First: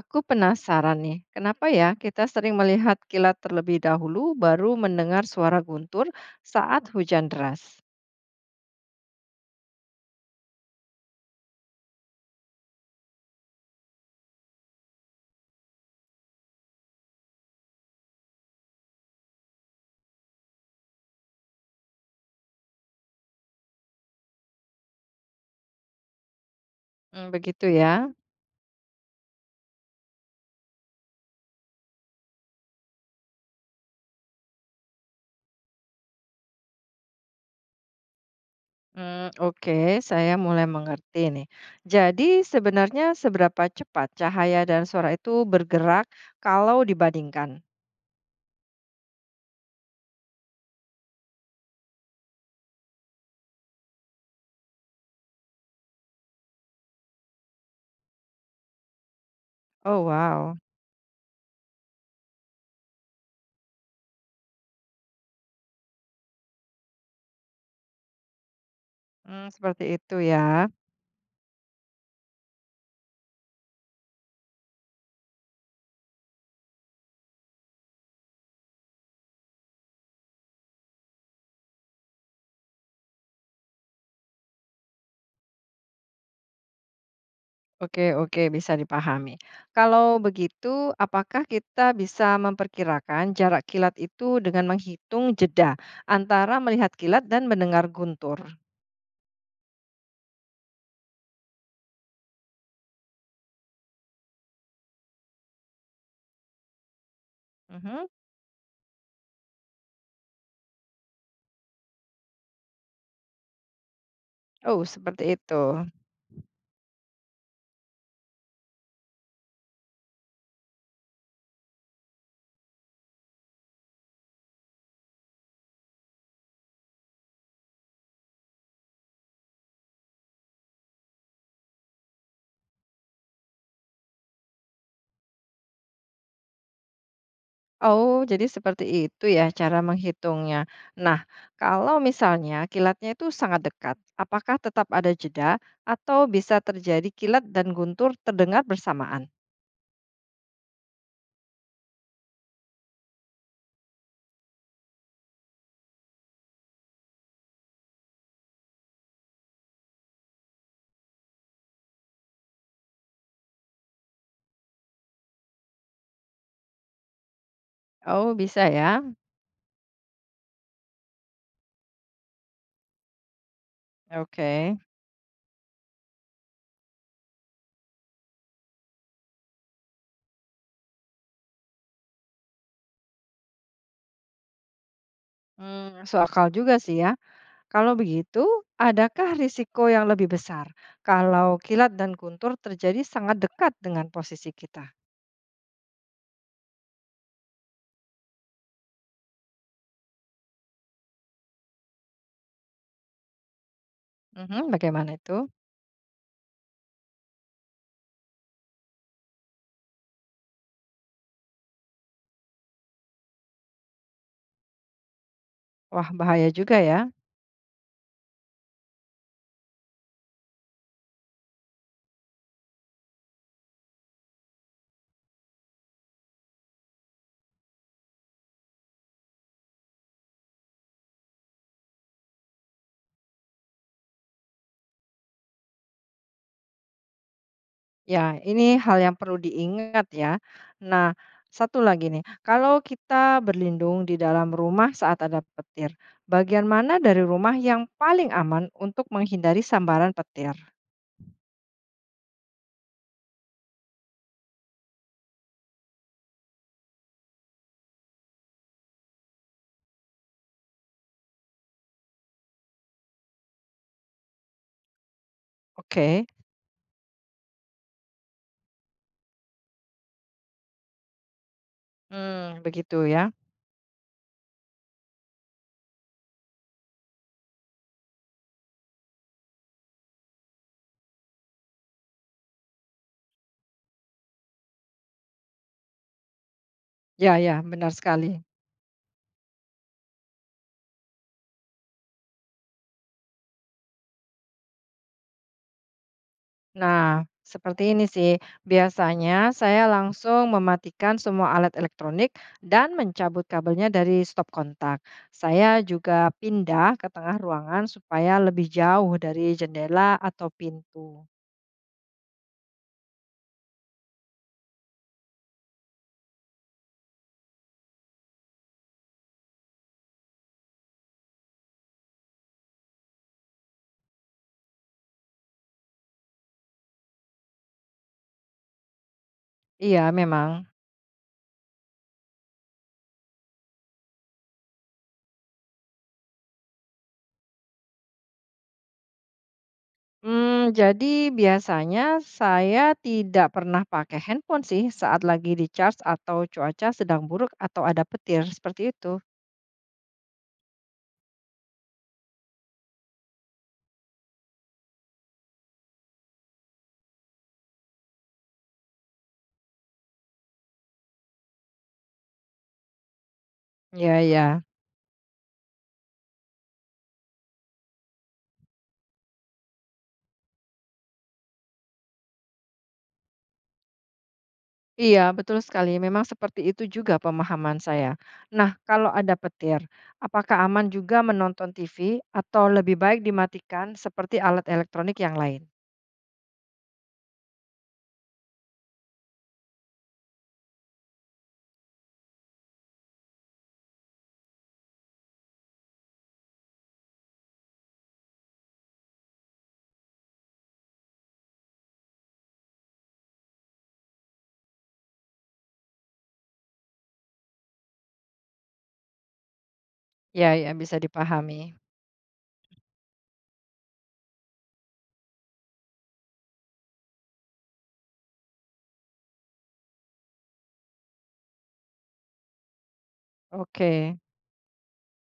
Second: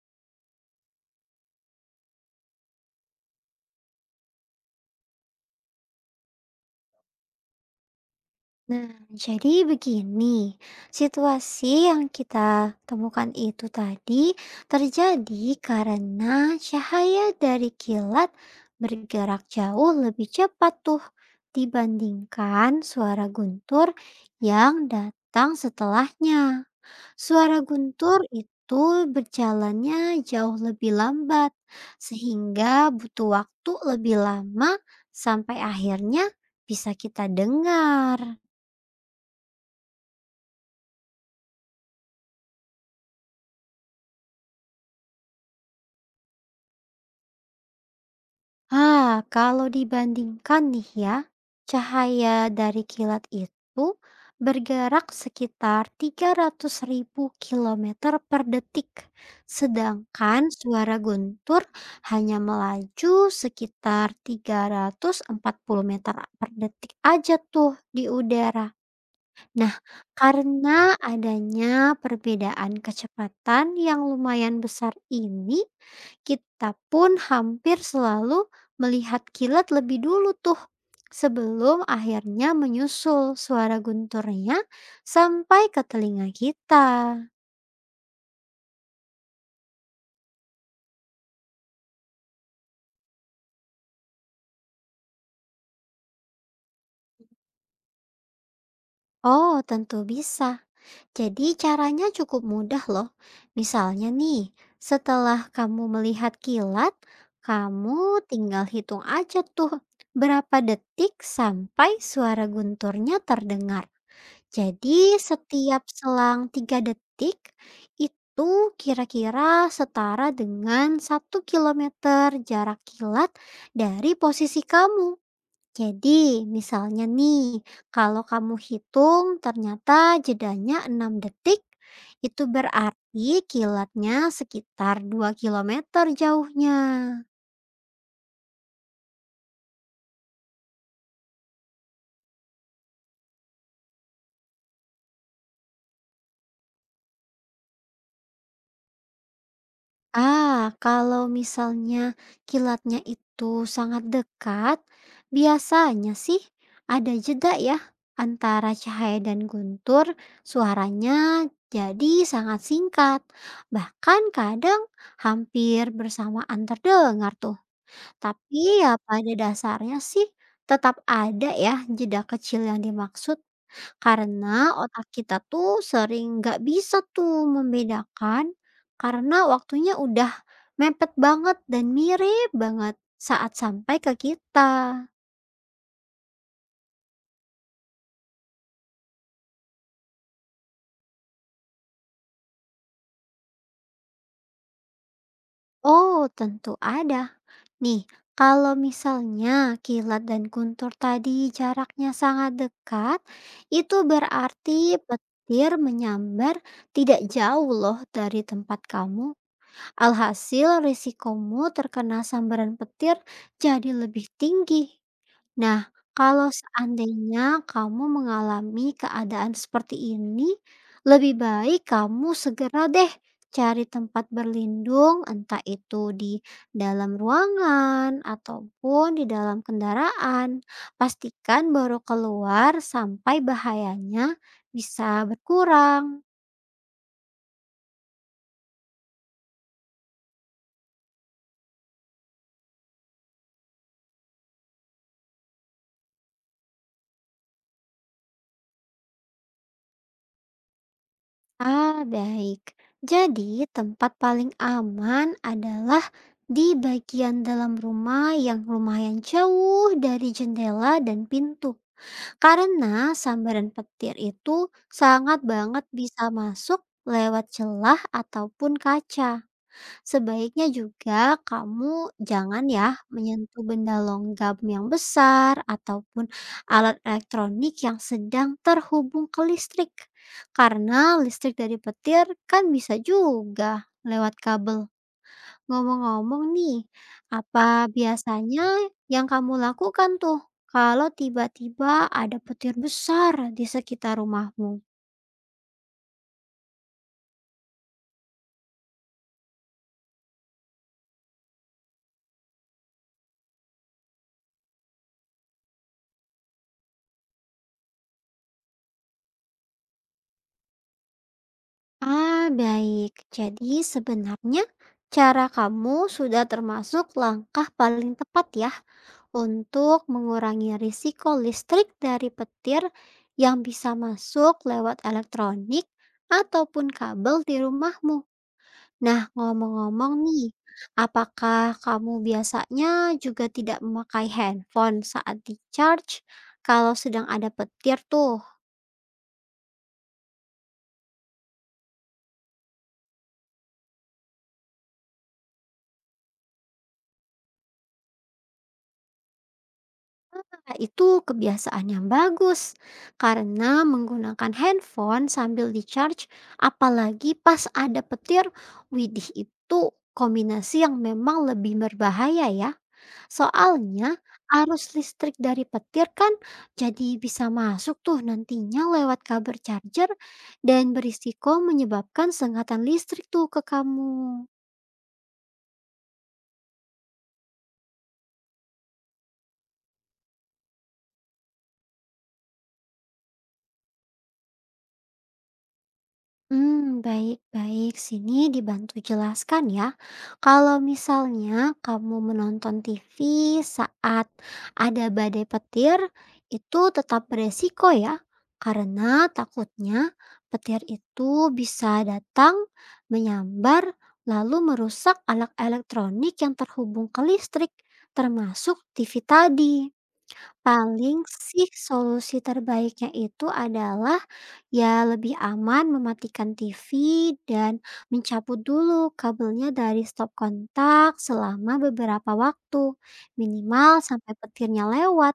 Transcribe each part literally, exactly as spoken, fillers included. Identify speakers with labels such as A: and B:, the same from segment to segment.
A: Aku penasaran nih, kenapa ya kita sering melihat kilat terlebih dahulu baru mendengar suara guntur saat hujan deras?
B: Nah, jadi begini, situasi yang kita temukan itu tadi terjadi karena cahaya dari kilat bergerak jauh lebih cepat tuh dibandingkan suara guntur yang datang setelahnya.
A: Hmm, begitu
B: Suara
A: ya.
B: guntur itu berjalannya jauh lebih lambat, sehingga butuh waktu lebih lama sampai akhirnya bisa kita dengar.
A: Hmm, oke, saya mulai mengerti nih. Jadi sebenarnya seberapa cepat cahaya dan suara itu bergerak kalau dibandingkan?
B: Ah, kalau dibandingkan nih ya, cahaya dari kilat itu bergerak sekitar tiga ratus ribu kilometer per detik,
A: Oh
B: sedangkan
A: wow.
B: suara guntur hanya melaju sekitar tiga ratus empat puluh meter per detik aja tuh di udara.
A: Hmm,
B: Nah,
A: seperti itu ya.
B: karena adanya perbedaan kecepatan yang lumayan besar ini, kita pun hampir selalu melihat kilat lebih dulu tuh sebelum akhirnya menyusul suara gunturnya sampai ke telinga kita.
A: Oke oke, bisa dipahami. Kalau begitu, apakah kita bisa memperkirakan jarak kilat itu dengan menghitung jeda antara melihat kilat dan mendengar guntur?
B: Oh, tentu bisa. Jadi caranya cukup mudah loh. Misalnya nih, setelah kamu melihat kilat,
A: Mhm.
B: kamu tinggal hitung aja tuh berapa detik sampai suara gunturnya terdengar.
A: Oh,
B: Jadi
A: seperti itu.
B: setiap selang tiga detik itu kira-kira setara dengan satu kilometer jarak kilat dari posisi kamu. Jadi, misalnya nih, kalau kamu hitung ternyata jedanya enam detik, itu berarti kilatnya sekitar dua kilometer jauhnya.
A: Oh, jadi seperti itu ya cara menghitungnya. Nah, kalau misalnya kilatnya itu sangat dekat, apakah tetap ada jeda atau bisa terjadi kilat dan guntur terdengar bersamaan?
B: Ah, kalau misalnya kilatnya itu sangat dekat, biasanya sih ada jeda ya antara cahaya dan guntur, suaranya jadi sangat singkat. Bahkan kadang hampir bersamaan terdengar tuh.
A: Oh, bisa
B: Tapi
A: ya.
B: ya pada dasarnya sih tetap ada ya jeda kecil yang dimaksud, karena
A: Oke.
B: otak kita tuh sering nggak bisa tuh membedakan karena waktunya udah mepet banget dan mirip banget saat sampai ke kita.
A: Hmm, masuk akal juga sih ya. Kalau begitu, adakah risiko yang lebih besar kalau kilat dan guntur terjadi sangat dekat dengan posisi kita?
B: Oh, tentu ada. Nih, kalau misalnya kilat dan guntur tadi jaraknya sangat dekat, itu
A: Mhm,
B: berarti
A: bagaimana itu?
B: petir menyambar tidak jauh loh dari tempat kamu. Alhasil risikomu terkena sambaran petir jadi lebih tinggi. Nah,
A: Wah, bahaya
B: kalau
A: juga ya.
B: seandainya kamu mengalami keadaan seperti ini, lebih baik kamu segera deh cari tempat berlindung, entah itu di dalam ruangan ataupun di dalam kendaraan. Pastikan baru keluar sampai bahayanya bisa berkurang.
A: Ya, ini hal yang perlu diingat ya. Nah, satu lagi nih, kalau kita berlindung di dalam rumah saat ada petir, bagian mana dari rumah yang paling aman untuk menghindari sambaran petir?
B: Ah, baik. Jadi, tempat paling aman adalah di bagian dalam rumah yang lumayan jauh dari jendela dan pintu. Karena sambaran petir itu sangat banget bisa
A: Oke,
B: masuk lewat celah ataupun kaca. Sebaiknya juga kamu
A: hmm,
B: jangan
A: begitu
B: ya
A: ya.
B: menyentuh benda logam yang besar ataupun alat elektronik yang sedang terhubung ke listrik. Karena listrik dari petir kan bisa juga lewat kabel. Ngomong-ngomong nih,
A: Ya, ya,
B: apa
A: benar sekali.
B: biasanya yang kamu lakukan tuh kalau tiba-tiba ada petir besar di sekitar rumahmu?
A: Nah, seperti ini sih. Biasanya saya langsung mematikan semua alat elektronik dan mencabut kabelnya dari stop kontak. Saya juga pindah ke tengah ruangan supaya lebih jauh dari jendela atau pintu.
B: Ah, baik. Jadi sebenarnya cara kamu sudah termasuk langkah paling tepat ya untuk mengurangi risiko listrik dari petir yang bisa masuk lewat elektronik ataupun kabel di rumahmu. Nah, ngomong-ngomong
A: Iya,
B: nih,
A: memang.
B: apakah kamu biasanya juga tidak memakai handphone saat di charge kalau sedang ada petir tuh?
A: Hmm, jadi biasanya saya tidak pernah pakai handphone sih saat lagi di charge atau cuaca sedang buruk atau ada petir seperti itu.
B: Nah, itu kebiasaan yang bagus karena menggunakan handphone sambil di-charge apalagi pas ada petir widih itu kombinasi yang memang lebih berbahaya ya. Soalnya
A: Iya, iya.
B: arus listrik dari petir kan jadi bisa masuk tuh nantinya lewat kabel charger dan berisiko menyebabkan sengatan listrik tuh ke kamu.
A: Iya, betul sekali. Memang seperti itu juga pemahaman saya. Nah, kalau ada petir, apakah aman juga menonton T V atau lebih baik dimatikan seperti alat elektronik yang lain?
B: Hmm, baik-baik. Sini dibantu jelaskan ya. Kalau misalnya kamu menonton T V saat ada badai petir, itu tetap beresiko ya. Karena takutnya petir itu bisa datang, menyambar, lalu merusak alat elektronik yang terhubung ke listrik, termasuk T V tadi.
A: Ya, ya bisa
B: Paling sih
A: dipahami.
B: solusi terbaiknya itu adalah ya lebih aman mematikan T V dan mencabut dulu kabelnya dari stop kontak selama beberapa waktu, minimal
A: Oke.
B: sampai petirnya lewat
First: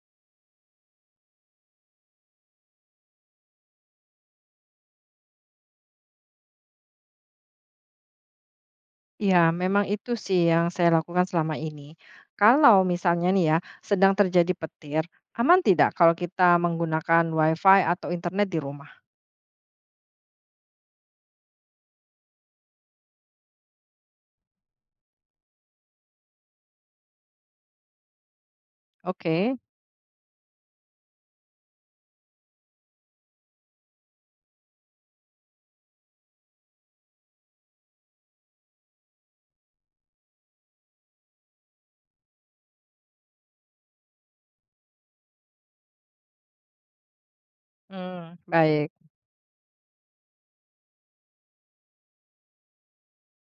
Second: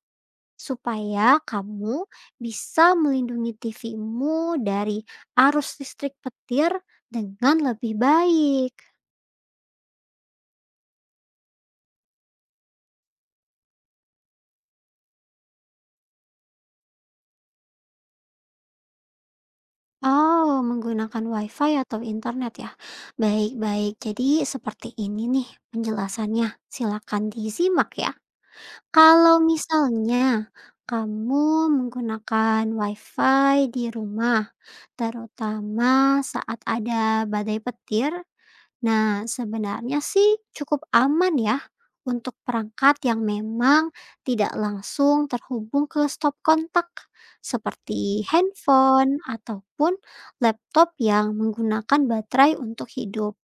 B: supaya kamu bisa melindungi TV-mu dari arus listrik petir dengan lebih baik.
A: Ya, memang itu sih yang saya lakukan selama ini. Kalau misalnya nih ya, sedang terjadi petir, aman tidak kalau kita menggunakan WiFi atau internet di rumah?
B: Oh, menggunakan WiFi atau internet ya? Baik-baik. Jadi seperti ini nih penjelasannya. Silakan disimak ya. Kalau
A: Oke.
B: misalnya kamu menggunakan WiFi di rumah, terutama saat ada badai petir, nah, sebenarnya sih cukup aman ya untuk perangkat yang memang tidak langsung terhubung ke stop kontak seperti
A: Hmm, baik.
B: handphone ataupun laptop yang menggunakan baterai untuk hidup.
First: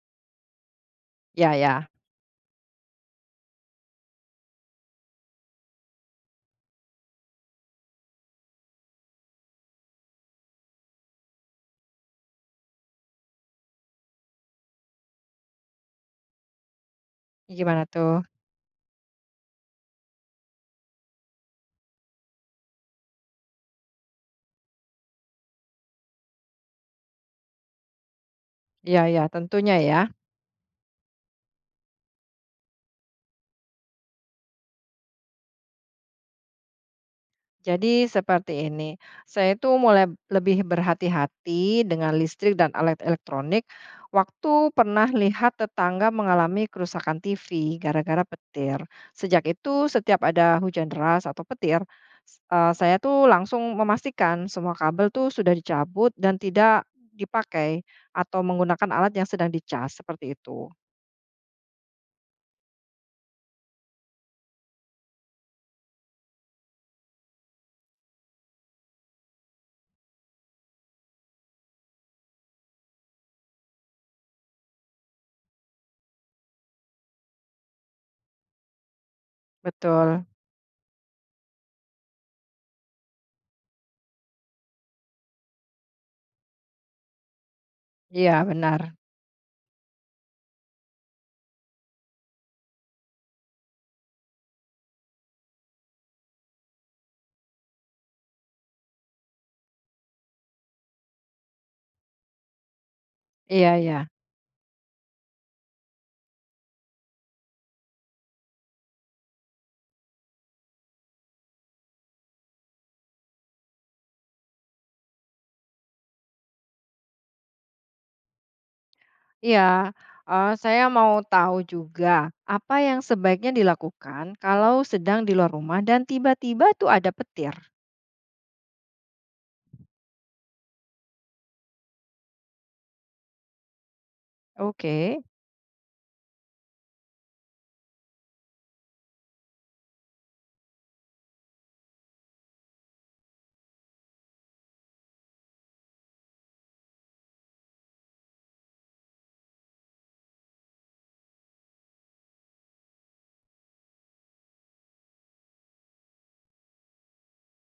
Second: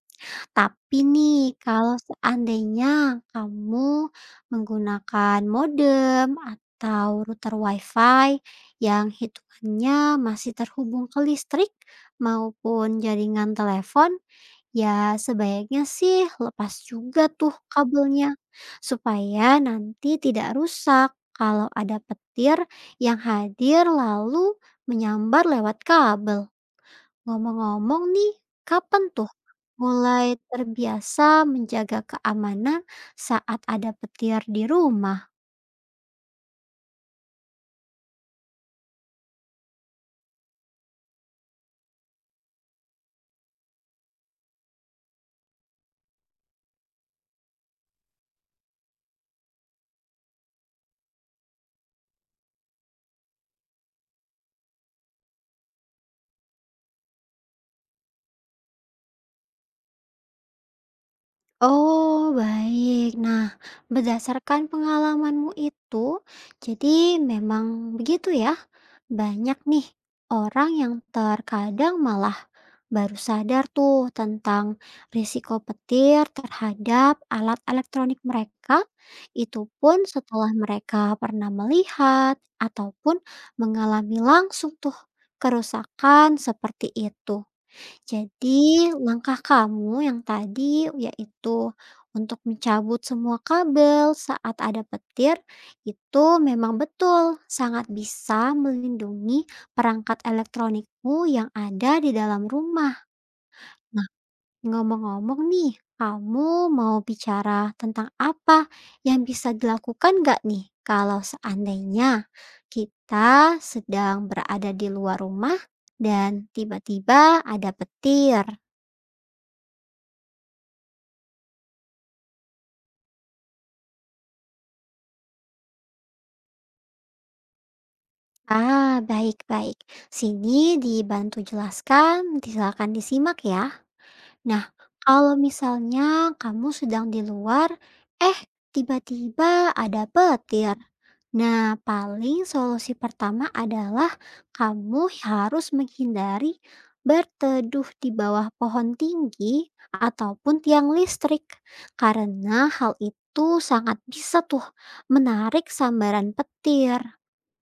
B: Tapi nih,
A: Ya, ya.
B: kalau seandainya kamu menggunakan modem atau router WiFi yang hitungannya masih terhubung ke listrik maupun jaringan telepon, ya, sebaiknya sih lepas juga tuh
A: Gimana tuh?
B: kabelnya, supaya nanti tidak rusak kalau ada petir yang hadir lalu menyambar lewat kabel. Ngomong-ngomong nih,
A: Ya,
B: kapan
A: ya,
B: tuh
A: tentunya ya.
B: mulai terbiasa menjaga keamanan saat ada petir di rumah?
A: Jadi seperti ini, saya itu mulai lebih berhati-hati dengan listrik dan alat elektronik waktu pernah lihat tetangga mengalami kerusakan T V gara-gara petir. Sejak itu, setiap ada hujan deras atau petir, s- eh, saya tuh langsung memastikan semua kabel tuh sudah dicabut dan tidak dipakai atau menggunakan alat yang sedang dicas seperti itu.
B: Oh, baik. Nah, berdasarkan pengalamanmu itu, jadi memang begitu ya. Banyak nih orang yang terkadang malah baru sadar tuh tentang risiko petir terhadap alat elektronik mereka, itu pun
A: Betul.
B: setelah mereka pernah melihat ataupun mengalami langsung tuh kerusakan seperti itu.
A: Iya,
B: Jadi,
A: benar.
B: langkah kamu yang tadi yaitu untuk mencabut semua kabel saat ada petir itu memang betul sangat bisa melindungi perangkat elektronikmu yang ada di dalam rumah.
A: Iya, iya.
B: Nah, ngomong-ngomong nih, kamu mau bicara tentang apa yang bisa dilakukan nggak nih kalau seandainya kita sedang berada di luar rumah dan tiba-tiba ada petir?
A: Iya, eee, saya mau tahu juga, apa yang sebaiknya dilakukan kalau sedang di luar rumah dan tiba-tiba tuh ada petir?
B: Ah, baik-baik. Sini dibantu jelaskan, silakan disimak ya. Nah,
A: Oke,
B: kalau misalnya kamu sedang di luar, eh tiba-tiba ada petir. Nah, paling solusi pertama adalah kamu harus menghindari berteduh di bawah pohon tinggi ataupun tiang listrik karena hal itu sangat bisa tuh menarik sambaran petir.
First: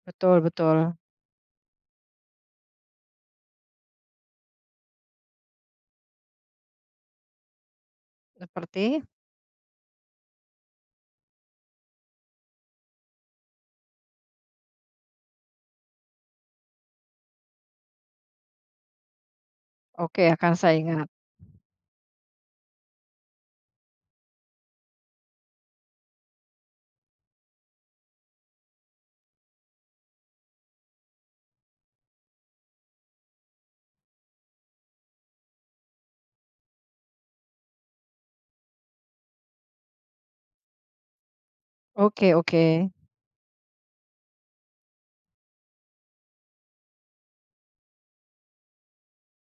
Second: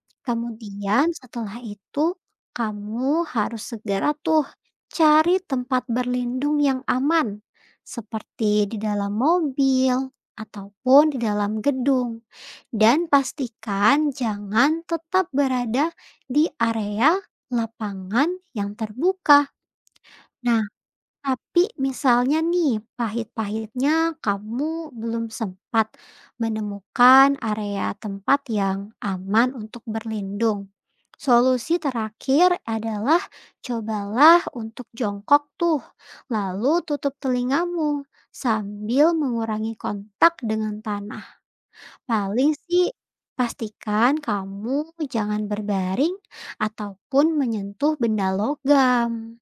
A: betul betul.
B: Kemudian setelah itu kamu harus segera tuh cari tempat berlindung yang aman seperti di
A: Seperti?
B: dalam mobil ataupun di dalam gedung dan pastikan jangan tetap berada di area lapangan yang terbuka.
A: Oke, akan
B: Nah,
A: saya ingat.
B: tapi misalnya nih, pahit-pahitnya kamu belum sempat menemukan area tempat yang aman untuk berlindung. Solusi terakhir adalah cobalah untuk jongkok tuh, lalu tutup telingamu sambil mengurangi kontak dengan tanah.
A: Oke
B: Paling
A: oke.
B: sih pastikan kamu jangan berbaring ataupun menyentuh benda logam.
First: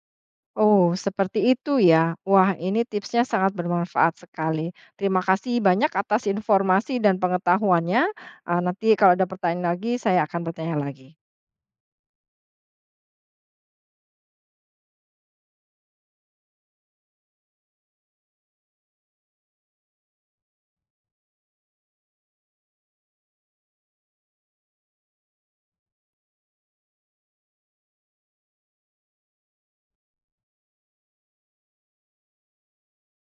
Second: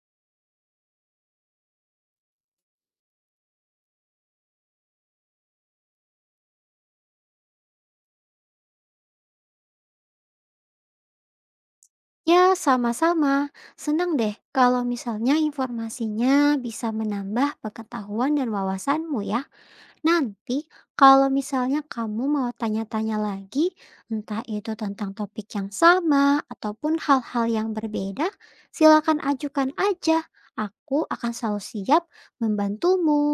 A: Oh, seperti itu ya. Wah, ini tipsnya sangat bermanfaat sekali. Terima kasih banyak atas informasi dan pengetahuannya. Eee, nanti kalau ada pertanyaan lagi, saya akan bertanya lagi.
B: Ya, sama-sama. Senang deh kalau misalnya informasinya bisa menambah pengetahuan dan wawasanmu ya. Nanti kalau misalnya kamu mau tanya-tanya lagi, entah itu tentang topik yang sama ataupun hal-hal yang berbeda, silakan ajukan aja. Aku akan selalu siap membantumu.